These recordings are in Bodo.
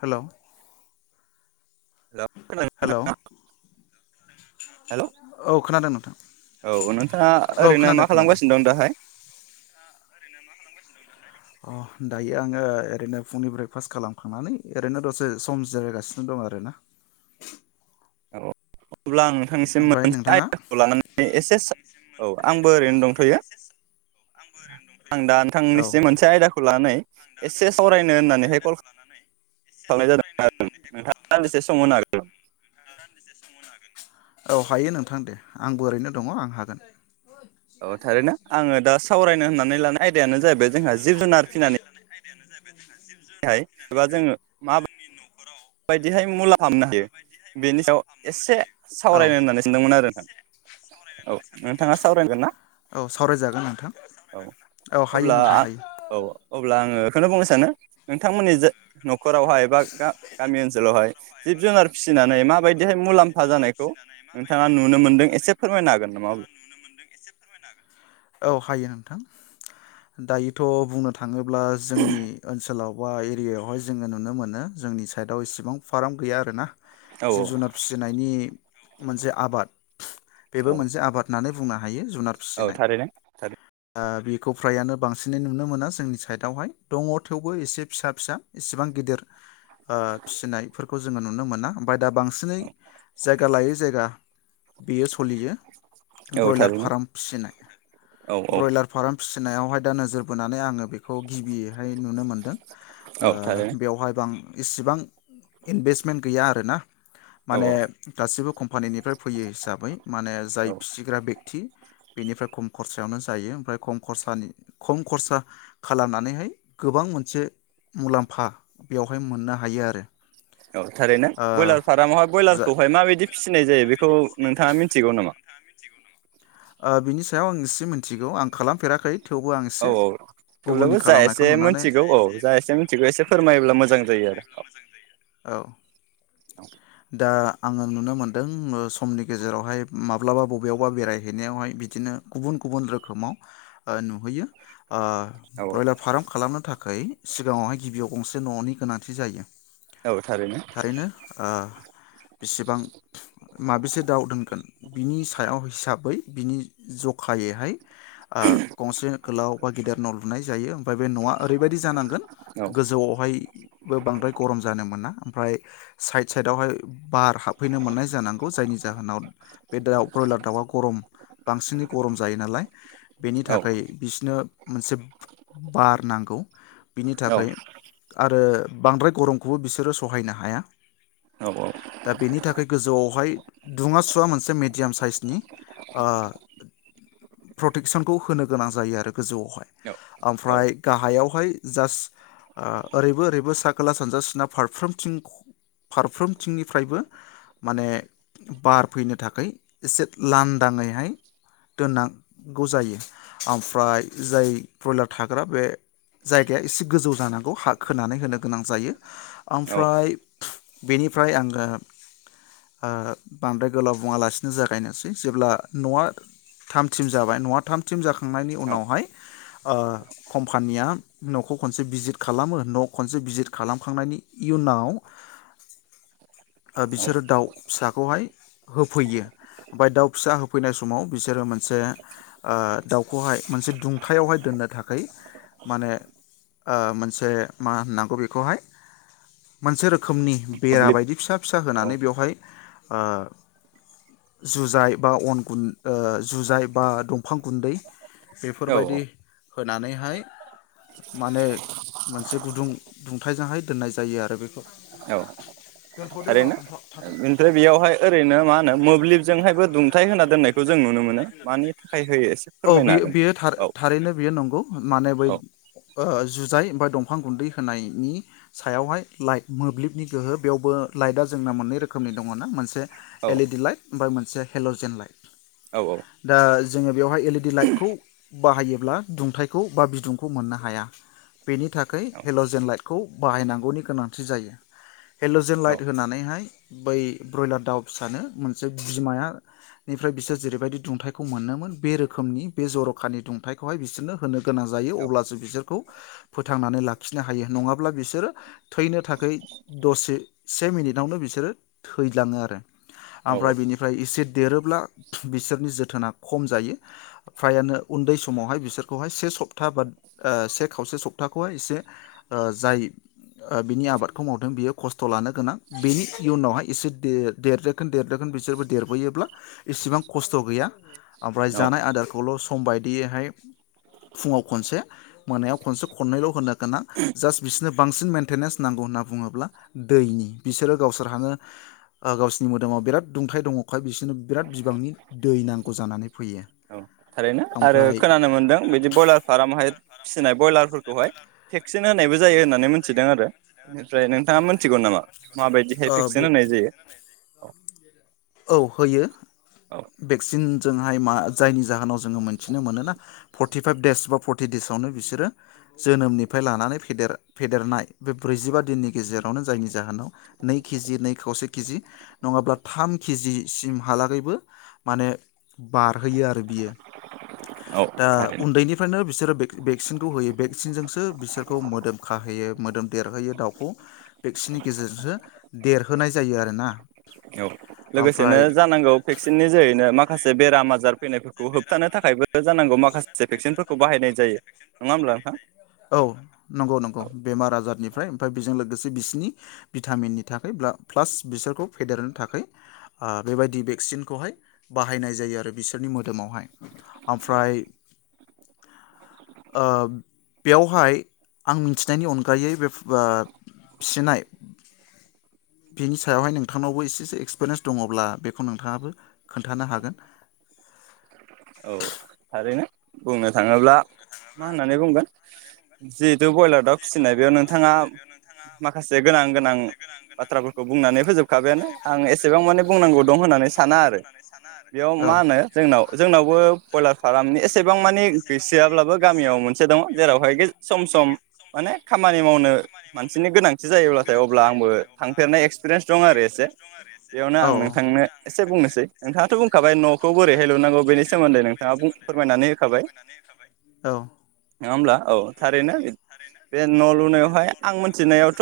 हेलौ। हेल' हेलौ हेल' औ खोनादों न? औ नोंथाङा ओरैनो मा खोनादों खालामगासिनो दं दाहाय? अ दायो आङो ओरैनो फुंनि ब्रेकफास्ट खालामखांनानै ओरैनो दसे सम जिरायगासिनो दं आरोना। औ अब्ला आं नोंथांनिसिम ओमफ्राय नोंथाङा [unintelligible] लानानै एसे [unintelligible] औ आंबो ओरैनो दंथयो। आं दा नोंथांनिसि मोनसे आयदाखौ लानानै एसे सावरायनो नोंथांनिसिम मोनसे होननानैहाय कल आयदाखौ लानानै एसे खालामनाय जादोंमोन सावरायनो आरो होननानैहाय कल नोंथाङा खालामनाय दान्दिसे जादों सम होनो हागोन नोंथाङा दान्दिसे सम होनो हागोन औ हायो नोंथां दे आंबो ओरैनो दङ आं हागोन औ थारैनो आङो दा सावरायनो होननानै लानाय आयदायानो जाहैबाय जोंहा जिब जुनार फिनानै [unintelligible] हाय एब जोङो मा बाय बायदिहाय मुलामफा मोननो हायो बेनि सायाव एसे औ सावरायनो होननानै सानदोंमोन आरो नोंथां औ नोंथाङा सावरायगोन ना औ सावरायजागोन नोंथां औ औ हायो अब्ला नोंथां आं हायो औ अब्ला आङो बेखौनो बुंनो सानो नोंथांमोननि जे नखरावहाय एबा गा गामि ओनसोलावहाय जिब जुनार फिसिनानै माबायदिहाय मुलाम फा जानायखौ नोंथाङा नुनो मोनदों एसे फोरमायनो हागोन नामा औ हायो नोंथां दायोथ बुंनो थाङोब्ला जोंनि ओनसोलाव बा एरियायावहाय जोङो नुनो मोनो जोंनि साइडआव इसिबां फार्म गैया आरो ना औ जिब जुनार फिसिनायनि मोनसे आबाद बेबो मोनसे आबाद होननानै बुङा हायो जुनार औ फिसिनाय थारैनो ओ बेखौ फ्रायानो बांसिनै नुनो मोनो जोंनि साइदआवहाय दङ थेवबो एसे फिसा फिसा इसिबां गिदिर फिसिनायफोरखौ जोङो नुनो मोना फाय दा बांसिनै जायगा लायै जायगा बेयो सलियो। औ ब्रयलार थारैनो फाराम फिसिनाय औ औ ब्रयलार फाराम फिसि नायावहाय दा नोजोर बोनानै आङो बेखौ गिबियैहाय नुनो मोन्दों। ओ औ थारैनो बेवहाय बां इसिबां इनभेस्टमेन्ट गैया आरो ना। औ माने गासिबो खम फानिनिफ्राय फैयो हिसाबै माने जाय औ बा बेगथि, बेनिफ्राय खम खरसायावनो जायो। ओमफ्राय खम खरसानि खम खरसा खालामनानैहाय गोबां मोनसे मुलाम्फा बेवहाय मोननो हायो आरो। औ थारैनो ओ बयलार फारामावहाय जा बयलारखौहाय माबायदि फिसिनाय जायो बेखौ नोंथाङा मिथिगौ नामा? ओ बिनि सायाव आं इसे मिनथिगौ आं खालामफेराखै। थेवबो आं औ एसे औ गुबुननि थेवब्लाबो जा खालामनायखौ एसे नुनानै मोनथिगौ औ जा एसे मोनथिगौ एसे फोरमायोब्ला मोजां जायो आरो। [inaudible] औ दा आङो नुनो मोनदों ओ समनि गेजेरावहाय माब्लाबा बबेयावबा बेरायहैनायावहाय बिदिनो गुबुन गुबुन रोखोमाव ओ नुहैयो। ओ औ ब्रयलार फाराम खालामनो था खै सिगाङावहाय गिबियाव गंसे न'नि गोनांथि जायो। औ थारैनो ओ बिसेबां माबेसे दाउ दोनगोन बिनि सायाव हिसाबै बिनि जखायैहाय ओ गंसे गोलाव बा गेदिर न' लुनाय जायो ओमफाय बे न'आ ओरैबायदि जानांगोन औ गोजौआवहाय बो बांद्राय नो मोना ओमफ्राय साइद साइदावहाय बार हाबफैनो मोननाय जानांगौ जायनि जाहोनाव बे दाउ ब्रयलार दाउआ गरम बांसिनै गरम जायो नालाय बेनि औ थाखै बिसनो मोनसे बार नांगौ। बिनि औ थाखै आरो बांद्राय गरमखौबो बिसोरो सहायनो हाया। औ औ दा बेनि थाखै गोजौआवहाय दुङा सुवा मोनसे मेडियाम साइसनि ओ प्रटेकसनखौ होनो गोनां जायो आरो गोजौआवहाय। ओमफ्राय गाहायावहाय जास्ट ओ ओरैबो ओरैबो साक खोला, सानजा, सोनाब फारफ्रोमथिं ख फारफ्रोमथिंनिफ्रायबो माने बार फैनो थाखै एसे लानदाङैहाय दोननां गौ जायो। ओमफ्राय जाय ब्रयलार थाग्रा बे जायगाया एसे गोजौ जानांगौ हा खोनानै होनो गोनां जायो। औ ओमफ्राय बेनिफ्राय आङो ओ बांद्राय गोलाव बुङालासिनो जागायनोसै जेब्ला न'आ थामथिम जाबाय न'आ थामथिम जाखांनायनि औ उनावहाय ओ खम्फानिया न'खौ खनसे भिजिट खालामो नख खनसे भिजिट खालामखांनायनि इयुनाव ओ बिसोरो दाउ। फिसाखौहाय होफैयो ओमफाय दाउ फिसा होफैनाय समाव बिसोरो मोनसे ओ दाउखौहाय मोनसे दुंथायावहाय दोननो थाखाय माने ओ मोनसे मा होननांगौ बेखौहाय मोनसे रोखोमनि बेरा मोब्लिब बायदि फिसा फिसा औ होनानै बेवहाय ओ जुजाइ बा अन गुन ओ जुजाइ बा दंफां गुन्दै। औ बेफोरबायदि होनानैहाय माने मोनसे गुदुं दुंथाय जोंहाय दोननाय जायो आरो बेखौ दोनथ' दे र' थारैनो दोनथ'। ओमफ्राय बेयावहाय ओरैनो मा होनो मोब्लिब जोंहायबो दुंथाय होना दोननायखौ जों नुनो मोनो मानि थाखाय होयो एसे फोरमायनो हागोन? औ। खौ माने बै औ ओ जुजाइ बा दं दंफां गुन्दै होनायनि सायावहाय लाइट मोब्लिबनि गोहो बेयावबो लाइटआ जोंना मोननै रोखोमनि दङ ना मोनसे औ एलइडि लाइट ओमफाय मोनसे हेलजेन लाइट औ दा जोङो बेवहाय एलइडि लाइटखौ बाहायोब्ला दुंथाइखौ बा बिदुंखौ मोननो हाया बेनि थाख खाय हेलजेन लाइटखौ बाहायनांगौनि गोनांथि जायो हेलजेन लाइट होनानैहाय बै ब्रयलार दाउ फिसानो मोनसे बिमाया निफ्राय बिसोर जेरैबायदि दुंथाइखौ मोनोमोन बे रोखोमनि बे जर'खानि दुंथाइखौहाय बिसोरनो होनो गोनां जायो अब्लासो बिसोरखौ फोथ थांनानै लाखिनो हायो नङाब्ला बिसोरो थैनो थाखाय दसे से मिनिटआवनो बिसोरो थैलाङो आरो औ ओमफ्राय बिनिफ्राय एसे देरोब्ला बिसोरनि जोथोना खम जायो फ्रायानो उन्दै समावहाय बिसोरखौहाय से सब्था बा से खावसे सब [unintelligible] एसे ओ जाय ओ बिनि आबादखौ मावदों बियो खस्थ' लानो गोनां बेनि इयनावहाय एसे देर देरदोखोन देरदोखोन बिसोरबो देरबोयोब्ला इसेबां खस्थ' गैया ओमफ्राय औ जानाय आदारखौल सम बायदियैहाय फुङाव खनसे मोनायाव खनसे खननैल' होनो गोना जास्ट बिसोरनो बांसिन मेेनटेनेन्स नांगौ होनना बुङोब्ला दैनि बिसोरो गावसोरहानो गावसोनि मोदोमाव बिराद दुंथाइ दङखाय बिसोरनो बिराद बिबांनि दै नांगौ जानानै फैयो। थारैनो आरो ओमफ्राय खोनानो मोन्दों बिदि बयलार फारामहाय फिसिनाय बयलारफोर खौहाय थेक्स। [unintelligible] होनायबो जायो होननानै मिथिदों आरो बेनिफ्राय नोंथाङा मोनथिगौ नामा माबायदिहाय ओ भेक्सिन होनाय जायो? औ। औ होयो औ भेक्सिन जोङो। मा जायनि जाहोनाव जोङो मोनथिनो मोनोना फरटिफाइभ देस बा फरटि देसावनो बिसोरो जोनोमनिफ्राय लानानै फेेर फेदेरनाय बे ब्रैजिबा दिननि गेजेरावनो जायनि जाहोनाव नै केजि नै खावसे केजि नङाब्ला थाम केजि सिमहालागैबो माने बारहोयो आरो बियो औ दा थारैनो उन्दैनिफ्रायनो बिसोर बिसोरो भेक्सिनखौ होयो भेक्सिनजोंसो बिसोरखौ मोदोम खाहोयो मोदोम देरहोयो दाउखौ भेक्सिननि गेजेरजोंसो देरहोनाय जायो आरोना औ। लोगोसेनो जानांगौ भेक्सिननि जोहैनो माखासे बेराम आजार फैनाय फोरखौ भेक्सिनफोरखौ बाहायनाय जायो नङा होमब्ला नोंथां औ नंगौ नंगौ औ बेमार आजारनिफ्राय लोगोसे बिसोरनि भिटामिननि थाखाय प्लास बिसोरखौ फेदेरनो थाखाय बेबायदि भेक्सिनखौहाय बाहायनाय जायो आरो बिसोर मोदोमावहाय। ओमफ्राय ओ बेयावहाय आं मिथिनायनि अनगायै बे फिसिनाय बिनि सायावहाय नोंथांनावबो एसेसो एक्सपिरियेन्स दङब्ला बेखौ नोंथाङाबो खोन्थानो हागोन औ थारैनो बुंनो थाङोब्ला मा होननानै बुंगोन जेद ज ब्रयलार दाव फिसिनाय बेयाव नोंथाङा माखासे गोनां गोनां बाथ्राफोरखौ बुंनानै फोजोबखाबायानो आं एसेबां माने बुंनांगौ दं होननानै साना आरो बेयाव औ औ मा होनो जोंनाव जोंनावबो ब्रयलार फार्मनि एसेबां मानि गैसोयाब्लाबो गामियाव मोनसे दङ जेरावहाय गेज सम सम माने खामानि मावनो मानसिनि गोनांथि जायोब्लाथाय अब्ला आंबो थांफेरनाय एक्सपिरियेन्स दं आरो एसे बेयावनो आं नोंथांनो एसे बुंनोसै नोंथाङाथ बुंखाबाय न'खौ बोरैहाय लुनांगौ बेनि सोमोन्दै नोंथाङा बुं फोरमायनानै होखाबाय औ नङा होमब्ला औ थारैनो बे न' लुनायावहाय आं मोनथिनायावथ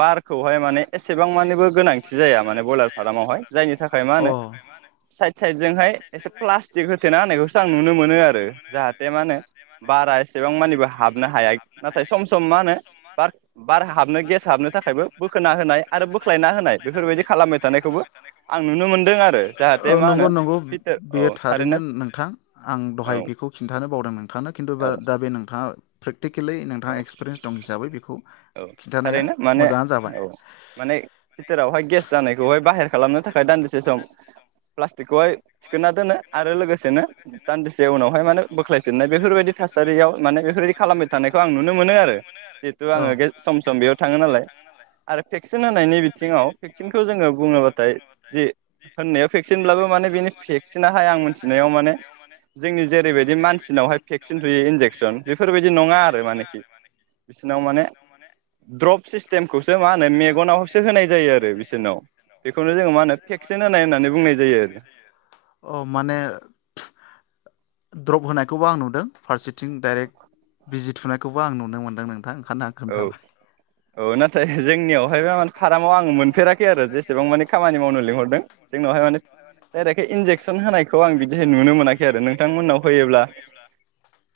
बारखौहाय माने एसेबां मानिबो गोनांथि जाया माने बयलार फार्मावहाय जायनि थाखाय मा अ होनो साइद साइदजोंहाय एसे प्लास्टिक होथेना होननायखौसो आं नुनो मोनो आरो जाहाथे मा होनो बारा एसेबां मानिबो हाबनो हाया नाथाय सम सम मा होनो बार बार हाबनो गेस हाबनो थाखायबो बोखोना होनाय आरो बोख्लायना होनाय बेफोरबायदि खालामबाय थानायखौबो आं नुनो मोनदों आरो औ जाहाथे मा नंगौ होनो नंगौ फिथार थारैनो नोंथां आं औ दहाय बेखौ खिन्थानो बावदों नों थांनो खिन्थु बा औ दा बे नोंथाङा प्रेक्टिक केललि नोंथा औ एक्सपिरियन्स दं हिसै बेखौ औ खिन्थानाया थारैनो माने मोजाङानो औ माने बिथोरावहाय गेस जानायखौहाय बाहेर खालामनो थाखाय दान्दिसे सम प्लास्टिकखौहाय थिखोना दोनो आरो लोगोसेनो दान्दिसे उनावहाय माने बोख्लायफिननाय बेफोरबायदि थासारियाव माने बेफोरबायदि खालामबाय थानाय आं नुनो मोनो आरो जिहेतु औ आङो सम सम बेयाव थाङो नालाय आरो भेक्सिन होनायनि बिथिङाव भेक्सिनखौ जोङो बुङो बाथाय जे होननायाव भेक्सिनब्लाबो माने बेनि भेक्सिनाहाय आं मिथिनायाव माने जोंनि जेरैबायदि मानसि नावहाय भेक्सिन थुयो इनजेकसन बेफोरबायदि नङा आरो मानेखि। बिसिनाव माने माने द्रप सिसथेमखौसो मा होनो मेगनावसो होनाय जायो आरो बिसोरनाव बेखौनो जों मा होनो भेक्सिन होनाय होनना बुंनाय जायो आरो औ माने द्रप होनायखौबो आं नुदों फारसेथिं डाइरेक्ट भिजि थुनाय। खौबो आं नुनो मोनदों नों औ औ नाथाय जोंनियाव हाय [unintelligible] फारामाव आङो मोनफेराखै आरो जेसेबां माने खामानि मावनो लिंहरदों जोंनावहाय माने दायरेकहाय इन्जेक। एक्सन होनायखौ आं बिदिहाय नुनो मोनाखै आरो नोंथांमोननाव होयोब्लाबो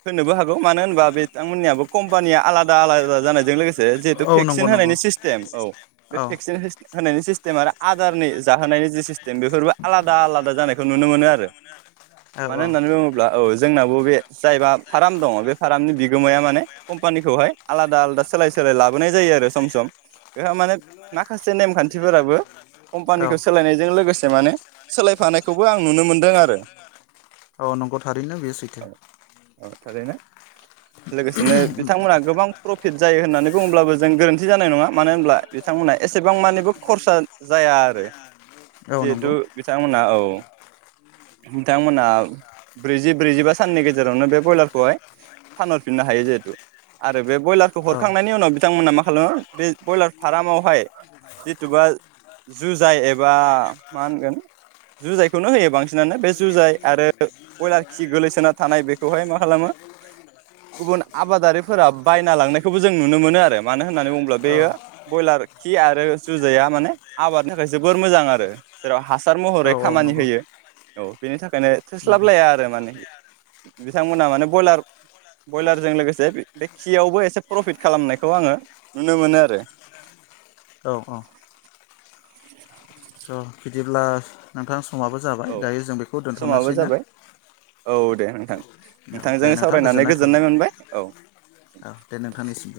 होनोबो हागौ गौ मानो होनबा बिथांमोन नियाबो कम्पानिया आलादा आलादा होनायजों‌ लोगोसे जेहेथु औ नंगौ भेक्सिन नंगौ होनायनि सिसथेम औ औ औ [unintelligible] सिस्टेम आरो आदारनि। जाहोनायनि जि सिस्टेम बेफोरबो आलादा आलादा जानायखौ नुनो मोनो आरो मानो होननानै बुङोब्ला औ जोंनाबो बे जायबा फार्म दङ बे फार्मनि बिगोमाया माने कम्पानिखौहाय आलादा दा आलादा सोलाय सोलाय लाबोनाय जायो आरो सम सम। बेहा माने माखासे नेमखान्थिफोराबो औ औ कम्पानिखौ सोलायनायजों लोगोसे माने सोलायफानायखौबो आं नुनो मोनदों आरो। औ नंगौ थारैनो बेयो सैथो औ थारैनो। लोगोसेनो बिथांमोनहा गोबां। जायो होननानै बुङोब्लाबो जों गोरोन्थि जानाय नङा। मानो होनब्ला बिथांमोनहा एसेबां मानिबो खरसा जाया आरो। औ नंगौ जिहेथु बिथांमोना औ। नोंथांमोना ब्रैजि ब्रैजिबा साननि गेजेरावनो बे ब्रयलारखौहाय फानहरफिननो हायो जिहेतु आरो बे ब्रयलारखौ औ हरखांनायनि उनाव बिथांमोना मा खालाम बे ब्रयलार फार्ममावहाय जिथुबा जुजाइ एबा मा होनगोन जुजायखौनो होयो बांसिनानो बे जुजाय आरो बयलार खि गोलैसोना थानाय बेखौहाय मा खालामो गुबुन आबादारिफोरा बायना लांनायखौबो जों नुनो मोनो आरो मानो होननानै बुङोब्ला औ बेयो ब्रयलार खि आरो जुजाया माने आबादनि थाखाय जोबोर मोजां आरो जेराव हासार औ महरै औ खामानि नंगौ होयो। औ बेनि थाखायनो नंगौ थोस्लाबलाया आरो माने बिथांमोना माने ब्रयलार ब्रयलारजों लोगोसे खियावबो एसे प्रफिट खालामनायखौ आङो नुनो मोनो आरो। औ औ। स' बिदिब्ला नोंथां। समाबो जाबाय औ दायो जों बेखौ समाबो दोन्थनोसै ना? जाबाय औ दे नोंथां। औ दे नोंथांजों नोंथां सावरायनानै गोजोननाय थाबाय मोनबाय औ औ दे नोंथांनिसिम